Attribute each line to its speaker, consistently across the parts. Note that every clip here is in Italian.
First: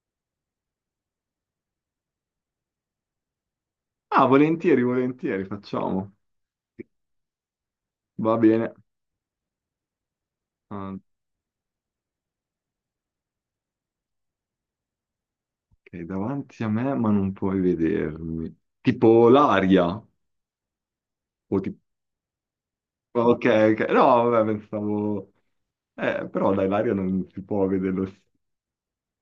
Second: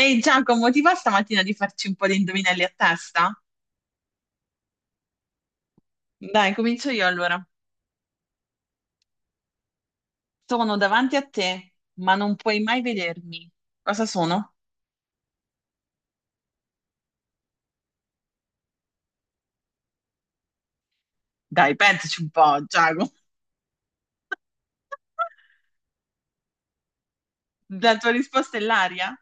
Speaker 1: Ehi Giacomo, ti va stamattina di farci un po' di indovinelli a testa?
Speaker 2: Ah, volentieri, volentieri, facciamo.
Speaker 1: Dai, comincio io allora.
Speaker 2: Va bene.
Speaker 1: Sono
Speaker 2: Ah,
Speaker 1: davanti a te, ma non puoi mai vedermi. Cosa sono?
Speaker 2: ok, davanti a me, ma non puoi vedermi. Tipo l'aria. O
Speaker 1: Dai,
Speaker 2: tipo...
Speaker 1: pensaci un po', Giacomo.
Speaker 2: Ok, ok. No, vabbè, pensavo... però dai, l'aria non si può
Speaker 1: La tua
Speaker 2: vederlo.
Speaker 1: risposta è l'aria?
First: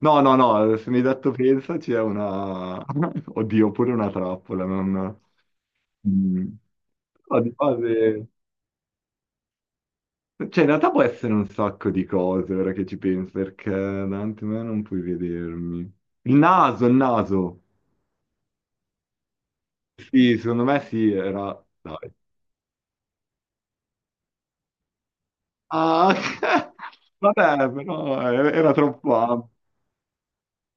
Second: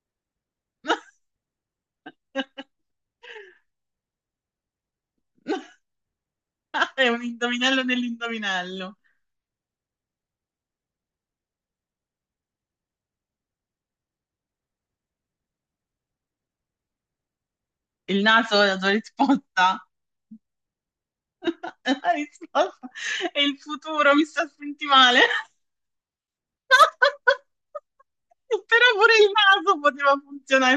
Speaker 2: No, no, no, se mi hai detto pensaci è una... Oddio, pure una trappola, non... Mm.
Speaker 1: È un
Speaker 2: No, di
Speaker 1: indovinello
Speaker 2: base...
Speaker 1: nell'indovinello.
Speaker 2: Cioè, in realtà può essere un sacco di cose, ora che ci penso, perché davanti a me non puoi vedermi. Il naso, il naso.
Speaker 1: Il naso è la tua risposta?
Speaker 2: Sì, secondo me sì, era...
Speaker 1: La
Speaker 2: Dai.
Speaker 1: risposta è il futuro, mi sta a sentire male.
Speaker 2: Ah, ok. Vabbè, però era
Speaker 1: Però
Speaker 2: troppo
Speaker 1: pure il
Speaker 2: ampio.
Speaker 1: naso poteva funzionare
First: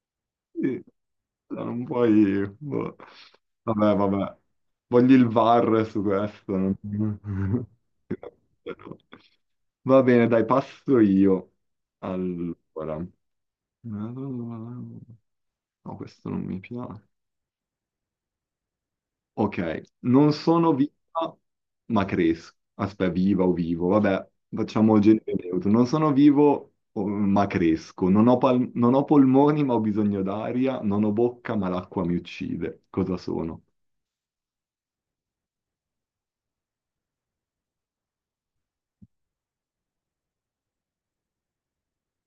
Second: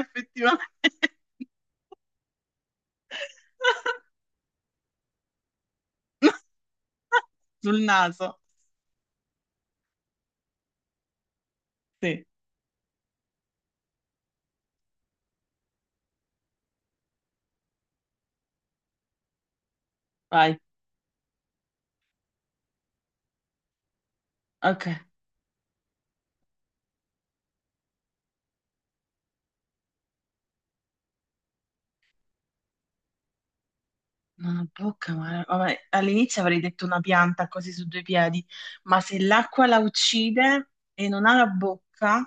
Speaker 2: Sì.
Speaker 1: effettivamente.
Speaker 2: No, non puoi... boh. Vabbè, vabbè. Voglio il VAR su questo.
Speaker 1: Sul naso.
Speaker 2: Va bene, dai, passo io.
Speaker 1: Sì,
Speaker 2: Allora. No, questo non mi piace. Ok, non
Speaker 1: vai.
Speaker 2: sono viva, ma cresco. Aspetta, viva o vivo, vabbè,
Speaker 1: Ok.
Speaker 2: facciamo genere neutro. Non sono vivo, ma cresco. Non ho polmoni, ma ho bisogno d'aria. Non ho bocca, ma l'acqua mi uccide. Cosa sono?
Speaker 1: Non ho bocca, ma vabbè, all'inizio avrei detto una pianta così su due piedi, ma se l'acqua la uccide e non ha la bocca,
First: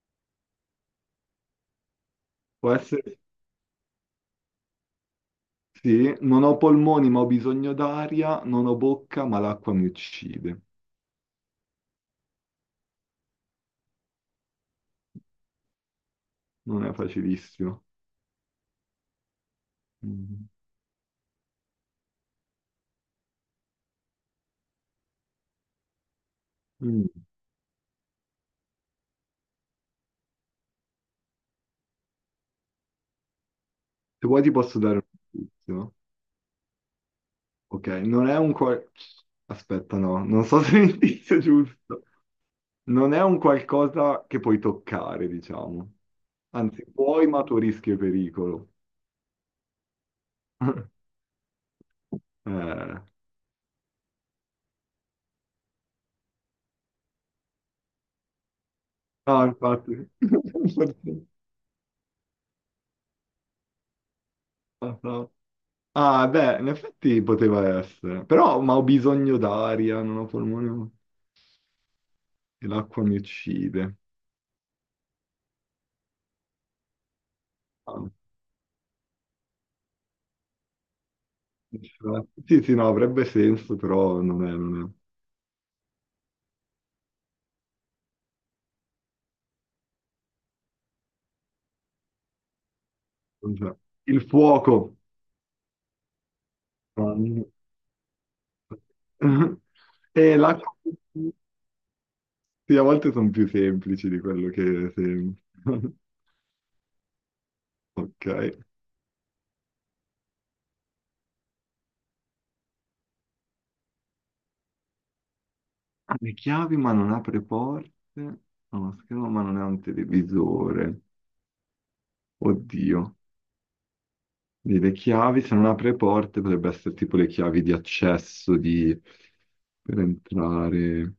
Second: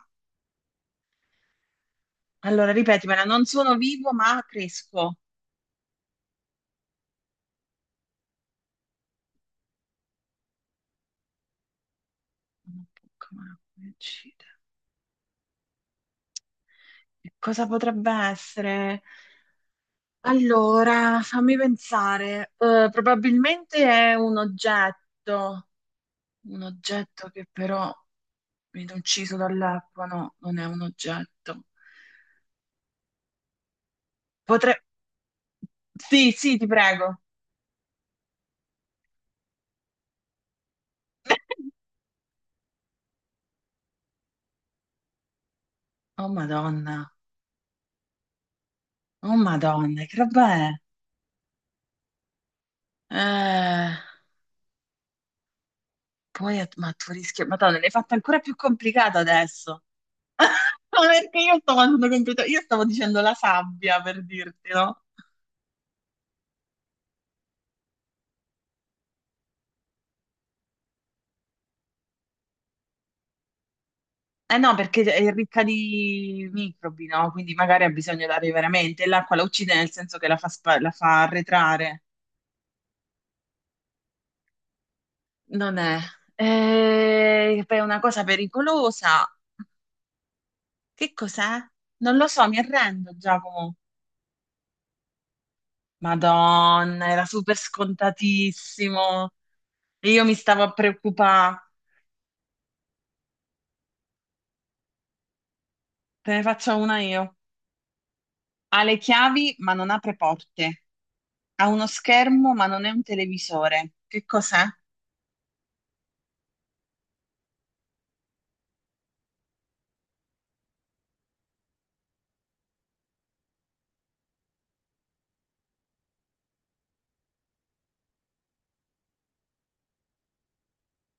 Speaker 1: allora
Speaker 2: Può essere...
Speaker 1: ripetimela, non sono vivo, ma cresco.
Speaker 2: Sì, non ho polmoni, ma ho bisogno d'aria. Non ho bocca, ma l'acqua mi uccide.
Speaker 1: Non ho bocca, ma l'acqua mi uccide.
Speaker 2: Non è
Speaker 1: E cosa
Speaker 2: facilissimo.
Speaker 1: potrebbe essere?
Speaker 2: Mm.
Speaker 1: Allora, fammi pensare. Probabilmente è un
Speaker 2: Mm.
Speaker 1: oggetto che però viene ucciso dall'acqua, no, non è un oggetto.
Speaker 2: Se vuoi ti
Speaker 1: Potrei...
Speaker 2: posso dare un indizio.
Speaker 1: Sì, sì, ti prego.
Speaker 2: Ok, non è un... Aspetta, no, non so se è l'indizio giusto. Non è un qualcosa che puoi toccare, diciamo.
Speaker 1: Oh
Speaker 2: Anzi,
Speaker 1: Madonna,
Speaker 2: puoi, ma a tuo rischio e pericolo.
Speaker 1: oh Madonna, che roba è?
Speaker 2: Eh,
Speaker 1: Eh, poi, ma tu rischio, Madonna, l'hai fatta ancora più complicata
Speaker 2: no,
Speaker 1: adesso.
Speaker 2: infatti.
Speaker 1: Ma perché io stavo andando io stavo dicendo la sabbia per dirti, no?
Speaker 2: Ah, beh, in effetti poteva essere. Però, ma ho bisogno d'aria, non ho polmone e l'acqua mi uccide.
Speaker 1: Eh no, perché è ricca di microbi, no? Quindi magari ha
Speaker 2: Ah,
Speaker 1: bisogno dell'aria veramente. E l'acqua la uccide nel senso che la fa, la fa arretrare.
Speaker 2: sì, sì, no, avrebbe senso, però non è.
Speaker 1: Non è. Poi è una cosa pericolosa. Che cos'è? Non lo so, mi arrendo,
Speaker 2: Non c'è.
Speaker 1: Giacomo.
Speaker 2: Il fuoco.
Speaker 1: Madonna,
Speaker 2: Ah,
Speaker 1: era super scontatissimo. E io mi
Speaker 2: e
Speaker 1: stavo a
Speaker 2: l'acqua.
Speaker 1: preoccupare.
Speaker 2: Sì, a volte sono più semplici di quello che sembra.
Speaker 1: Te ne faccio una io.
Speaker 2: Ok,
Speaker 1: Ha le chiavi, ma non apre porte. Ha uno schermo, ma non è un televisore. Che cos'è?
Speaker 2: ha le chiavi ma non apre porte, ha uno schermo ma non è un televisore. Oddio, quindi le chiavi se non apre porte potrebbe essere tipo le chiavi di accesso di... per entrare.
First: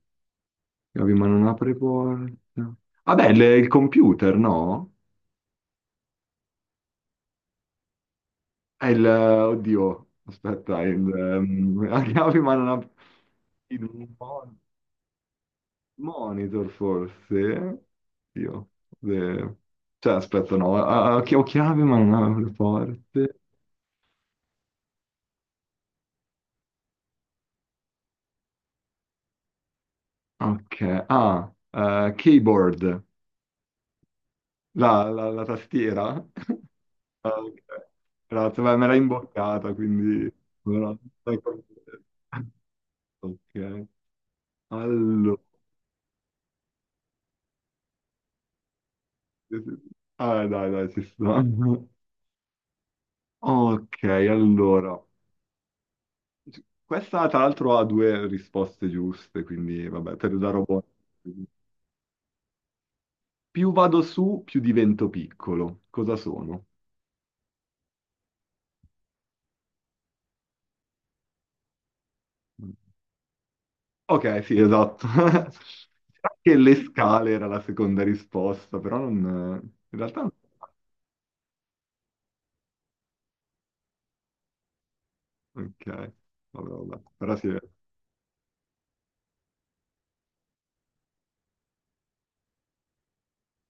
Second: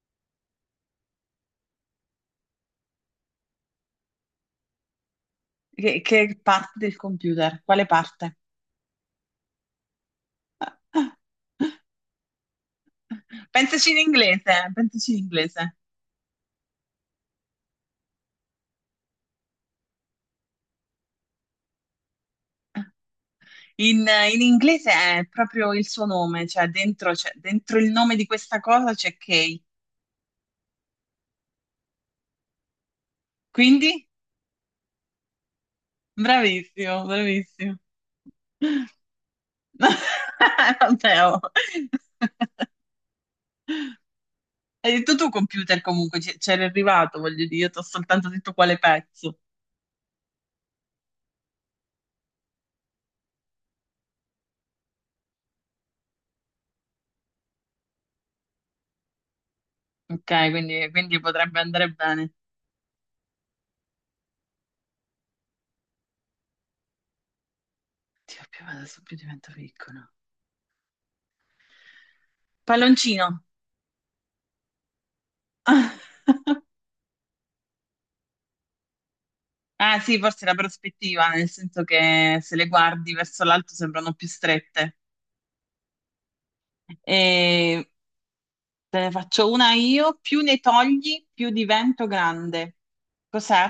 Speaker 2: Chiavi ma non apre porte. Vabbè, il computer, no?
Speaker 1: Che parte del computer? Quale parte?
Speaker 2: È il... Oddio, aspetta, è il... ehm, ha chiavi ma non apre...
Speaker 1: Pensaci in
Speaker 2: Il...
Speaker 1: inglese, pensaci in inglese.
Speaker 2: Monitor forse? Io. Eh, cioè, aspetta, no, ah, ah, ho chiavi ma non ho le porte.
Speaker 1: In, in inglese è proprio il suo nome, cioè dentro, dentro il nome di questa cosa c'è Kay.
Speaker 2: Ok, ah, keyboard,
Speaker 1: Quindi?
Speaker 2: la tastiera.
Speaker 1: Bravissimo,
Speaker 2: Ah, ok.
Speaker 1: bravissimo.
Speaker 2: Grazie, beh, me l'hai imboccata, quindi... Però-
Speaker 1: Vabbè, oh.
Speaker 2: Ok,
Speaker 1: Hai detto tu
Speaker 2: allora...
Speaker 1: computer comunque, c'era arrivato, voglio dire, io ti ho soltanto detto quale pezzo.
Speaker 2: Ah, dai, dai, ci sta. Ok, allora... Questa tra l'altro ha due risposte giuste, quindi vabbè, per
Speaker 1: Ok,
Speaker 2: da robot.
Speaker 1: quindi potrebbe andare bene.
Speaker 2: Più vado su, più divento piccolo. Cosa sono?
Speaker 1: Dio, più adesso più divento piccolo. Palloncino.
Speaker 2: Ok, sì, esatto. Anche le scale era la seconda risposta, però non... In
Speaker 1: Ah sì,
Speaker 2: realtà... non-
Speaker 1: forse la prospettiva, nel senso che se le guardi verso l'alto sembrano più strette.
Speaker 2: Ok, vabbè, vabbè. Però sì,
Speaker 1: E te ne faccio una io, più ne togli, più divento grande. Cos'è?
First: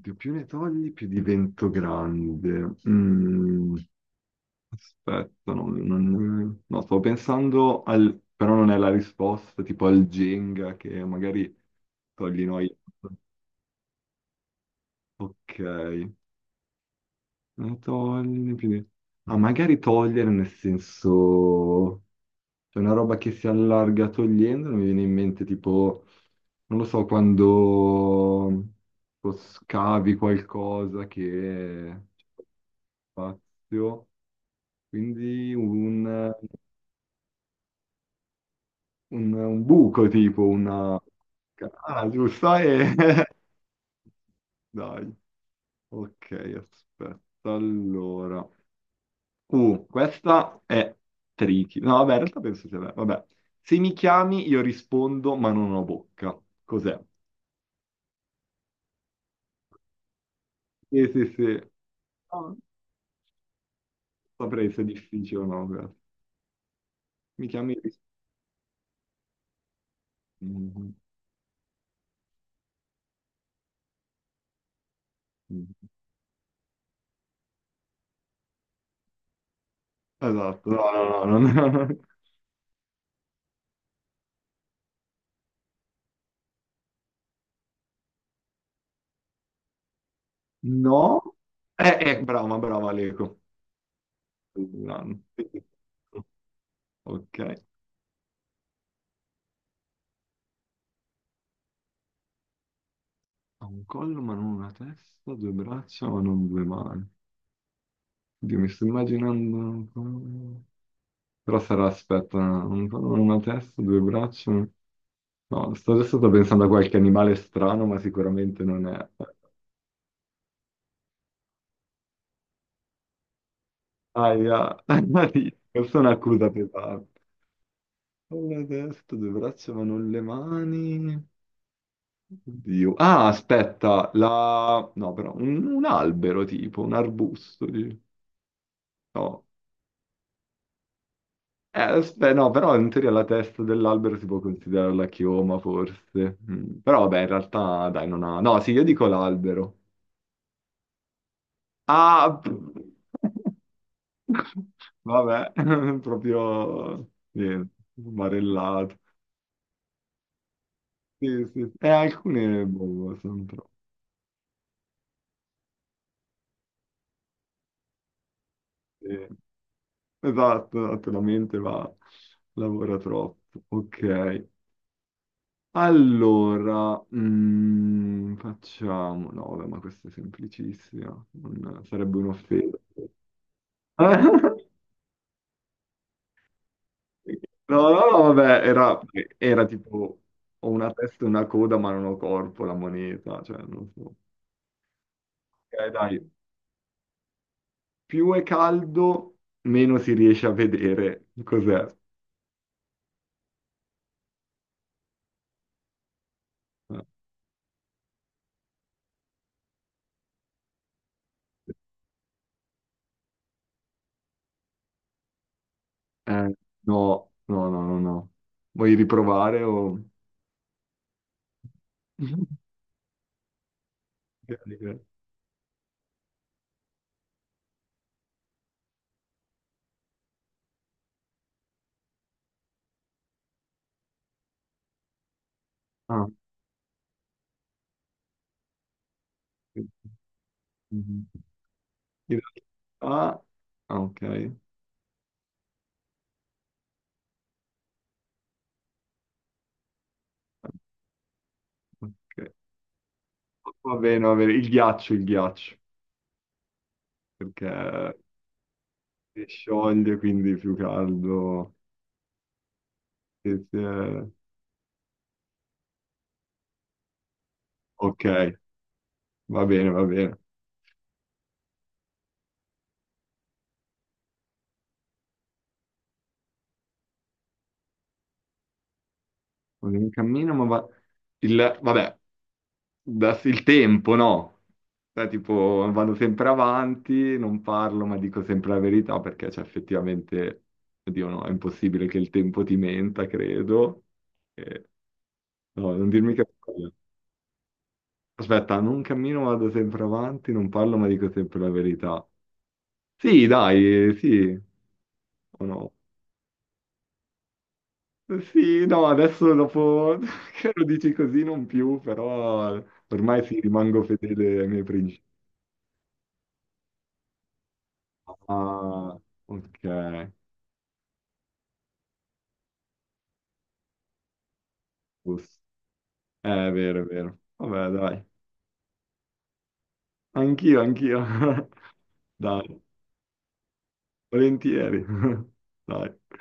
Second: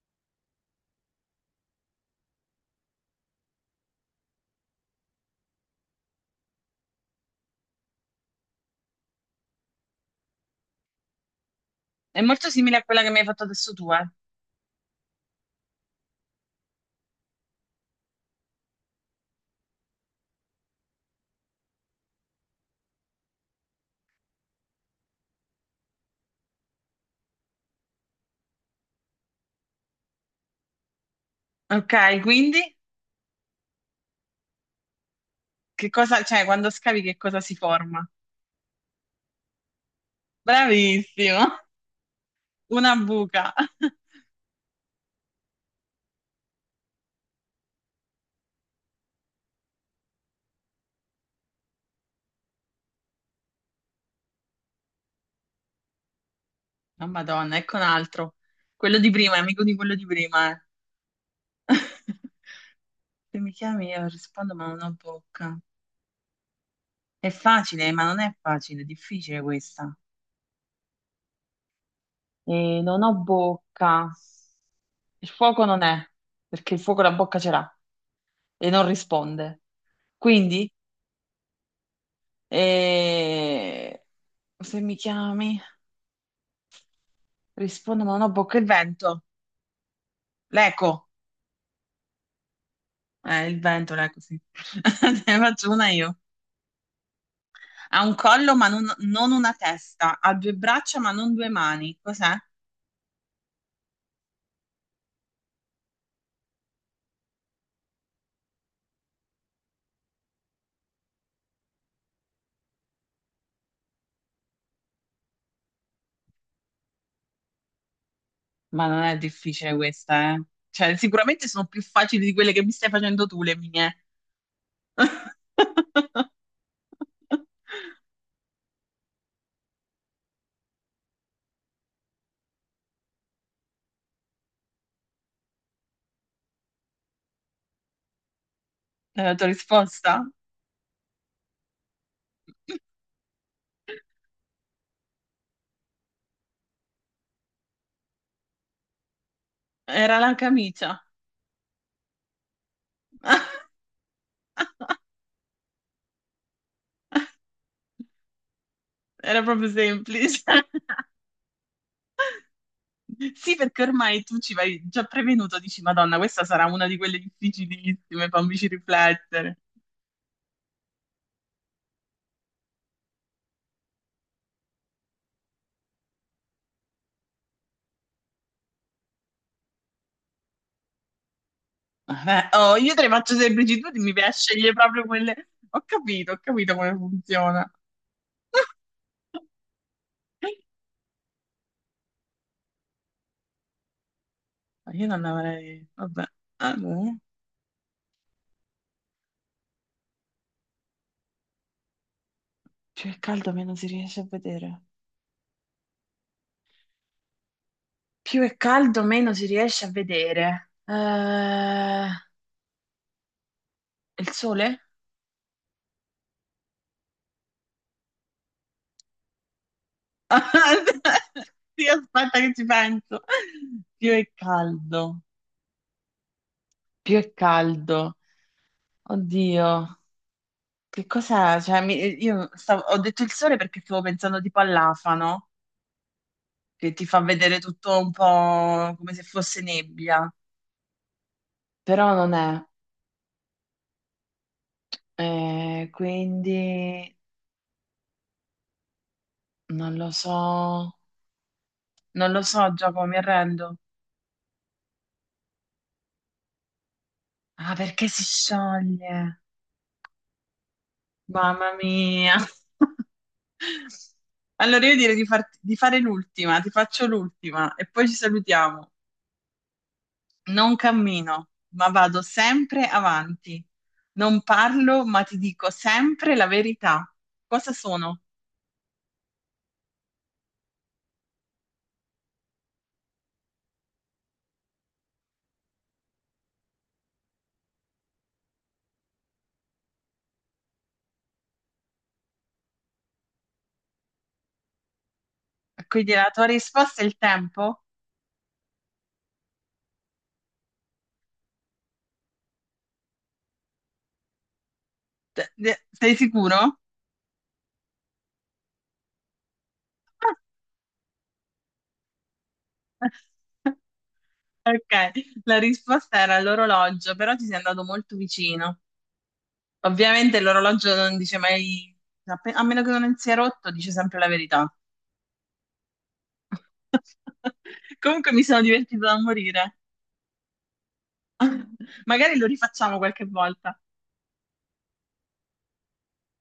Speaker 2: più ne togli, più divento grande. Mm. Aspetta, no, stavo pensando al... però non è la risposta, tipo al Jenga che magari
Speaker 1: È
Speaker 2: togli
Speaker 1: molto
Speaker 2: noi.
Speaker 1: simile a quella che mi hai fatto adesso tu, eh.
Speaker 2: Ok, eh, togli più di- ah, magari togliere nel senso... C'è una roba che si allarga togliendo, non mi viene in mente tipo, non lo so, quando tipo, scavi qualcosa
Speaker 1: Ok,
Speaker 2: che c'è
Speaker 1: quindi
Speaker 2: spazio, quindi
Speaker 1: che
Speaker 2: un
Speaker 1: cosa, cioè quando scavi che cosa si forma?
Speaker 2: un buco tipo, una...
Speaker 1: Bravissimo,
Speaker 2: Ah, giusto,
Speaker 1: una
Speaker 2: e...
Speaker 1: buca.
Speaker 2: Dai, ok, aspetta, allora... questa è tricky. No, vabbè, in realtà penso sia bella. Vabbè, se mi chiami io rispondo, ma non ho bocca. Cos'è?
Speaker 1: Oh, Madonna, ecco un altro. Quello di prima, è amico di quello di prima, eh.
Speaker 2: Sì, sì, sì. No,
Speaker 1: Se mi chiami io rispondo ma
Speaker 2: saprei
Speaker 1: non
Speaker 2: se è
Speaker 1: ho
Speaker 2: difficile o
Speaker 1: bocca.
Speaker 2: no. Questa.
Speaker 1: È
Speaker 2: Mi chiami e
Speaker 1: facile, ma non è facile, è difficile questa.
Speaker 2: rispondo.
Speaker 1: E non ho bocca. Il fuoco non è, perché il fuoco la bocca ce l'ha e non risponde.
Speaker 2: Esatto,
Speaker 1: Quindi,
Speaker 2: no, no, no, no.
Speaker 1: eh, se mi chiami, rispondo ma non ho bocca. Il vento. L'eco,
Speaker 2: No, no. Eh, brava, brava Leco.
Speaker 1: il vento, l'eco, sì. Ne faccio una io.
Speaker 2: Ok.
Speaker 1: Ha un collo ma non una testa, ha due braccia ma non due mani. Cos'è?
Speaker 2: Ha un collo ma non una testa, due braccia ma non due mani. Oddio, mi sto immaginando... un collo. Però sarà, aspetta, un collo, una testa, due braccia... No, sto adesso sto pensando a qualche animale strano, ma sicuramente non
Speaker 1: Ma non
Speaker 2: è...
Speaker 1: è difficile questa, eh. Cioè, sicuramente sono più facili di quelle che mi stai facendo tu, le mie.
Speaker 2: Aia, questa è un'accusa pesante. Una testa, due braccia ma non le mani... Oddio. Ah, aspetta, la... No, però un albero tipo, un arbusto. Dici.
Speaker 1: È la
Speaker 2: No,
Speaker 1: tua risposta?
Speaker 2: eh, beh, no, però in teoria la testa dell'albero si può considerare la chioma, forse. Mm, però vabbè, in realtà, dai, non ha... No, sì, io dico l'albero.
Speaker 1: Era la camicia.
Speaker 2: Ah! Vabbè, proprio... Niente, barellato.
Speaker 1: Era proprio semplice.
Speaker 2: Sì, sì, sì. E alcune, boh, sono
Speaker 1: Sì,
Speaker 2: troppo.
Speaker 1: perché ormai tu ci vai già prevenuto, dici, Madonna, questa sarà una di quelle difficilissime, fammici
Speaker 2: Sì.
Speaker 1: riflettere.
Speaker 2: Esatto, esatto, la mente va... lavora troppo. Ok. Allora, mm, facciamo... No, vabbè, ma questa è semplicissima, non- sarebbe
Speaker 1: Eh, oh,
Speaker 2: un'offesa.
Speaker 1: io te le faccio semplici, tu mi piace scegliere proprio quelle. Ho capito come funziona.
Speaker 2: No, no, no, vabbè, era, era tipo ho una testa e una coda, ma non ho corpo, la moneta, cioè non so.
Speaker 1: Ma io non avrei.
Speaker 2: Ok, dai,
Speaker 1: Vabbè. Allora,
Speaker 2: più è caldo, meno si riesce a vedere cos'è.
Speaker 1: più è caldo, meno si riesce a vedere. Più è caldo, meno si riesce a vedere. Il sole?
Speaker 2: Eh, no, no, no, no, no. Vuoi riprovare o...
Speaker 1: Sì, aspetta che ci penso. Più è
Speaker 2: Ok, ok.
Speaker 1: caldo, più è caldo. Oddio, che cos'è? Cioè, ho detto il sole perché stavo pensando tipo all'afano
Speaker 2: Ah.
Speaker 1: che ti fa vedere tutto un po' come se fosse nebbia, però non
Speaker 2: In
Speaker 1: è.
Speaker 2: realtà... Ah, ok.
Speaker 1: Quindi non lo so, non lo
Speaker 2: Ok.
Speaker 1: so Giacomo, mi arrendo.
Speaker 2: Va bene, va bene. Il ghiaccio, perché
Speaker 1: Ah, perché si scioglie?
Speaker 2: si scioglie, quindi più
Speaker 1: Mamma
Speaker 2: caldo.
Speaker 1: mia.
Speaker 2: E se-
Speaker 1: Allora io direi di, di fare l'ultima, ti faccio l'ultima e poi ci
Speaker 2: Ok,
Speaker 1: salutiamo.
Speaker 2: va bene, va bene.
Speaker 1: Non cammino, ma vado sempre avanti. Non parlo, ma ti dico sempre la verità. Cosa sono?
Speaker 2: Un cammino, ma va... Il... Vabbè, il tempo, no? Cioè, tipo, vado sempre avanti, non parlo, ma dico sempre la verità, perché c'è effettivamente... Oddio, no, è impossibile che il tempo ti menta, credo. E- No, non
Speaker 1: Quindi la
Speaker 2: dirmi
Speaker 1: tua
Speaker 2: che...
Speaker 1: risposta è il tempo?
Speaker 2: Aspetta, non cammino, vado sempre avanti, non parlo, ma dico sempre la verità. Sì, dai, sì, o no?
Speaker 1: Sei sicuro?
Speaker 2: Sì, no, adesso dopo che lo dici così non più, però ormai sì, rimango fedele ai miei
Speaker 1: Ok,
Speaker 2: principi.
Speaker 1: la risposta era l'orologio, però ti sei andato molto vicino.
Speaker 2: Ah, ok,
Speaker 1: Ovviamente l'orologio non dice mai, a meno che non sia rotto, dice sempre la verità.
Speaker 2: giusto. È vero, è vero. Vabbè, dai.
Speaker 1: Comunque mi sono divertita da morire.
Speaker 2: Anch'io, anch'io.
Speaker 1: Magari lo
Speaker 2: Dai,
Speaker 1: rifacciamo qualche volta.
Speaker 2: volentieri. Dai.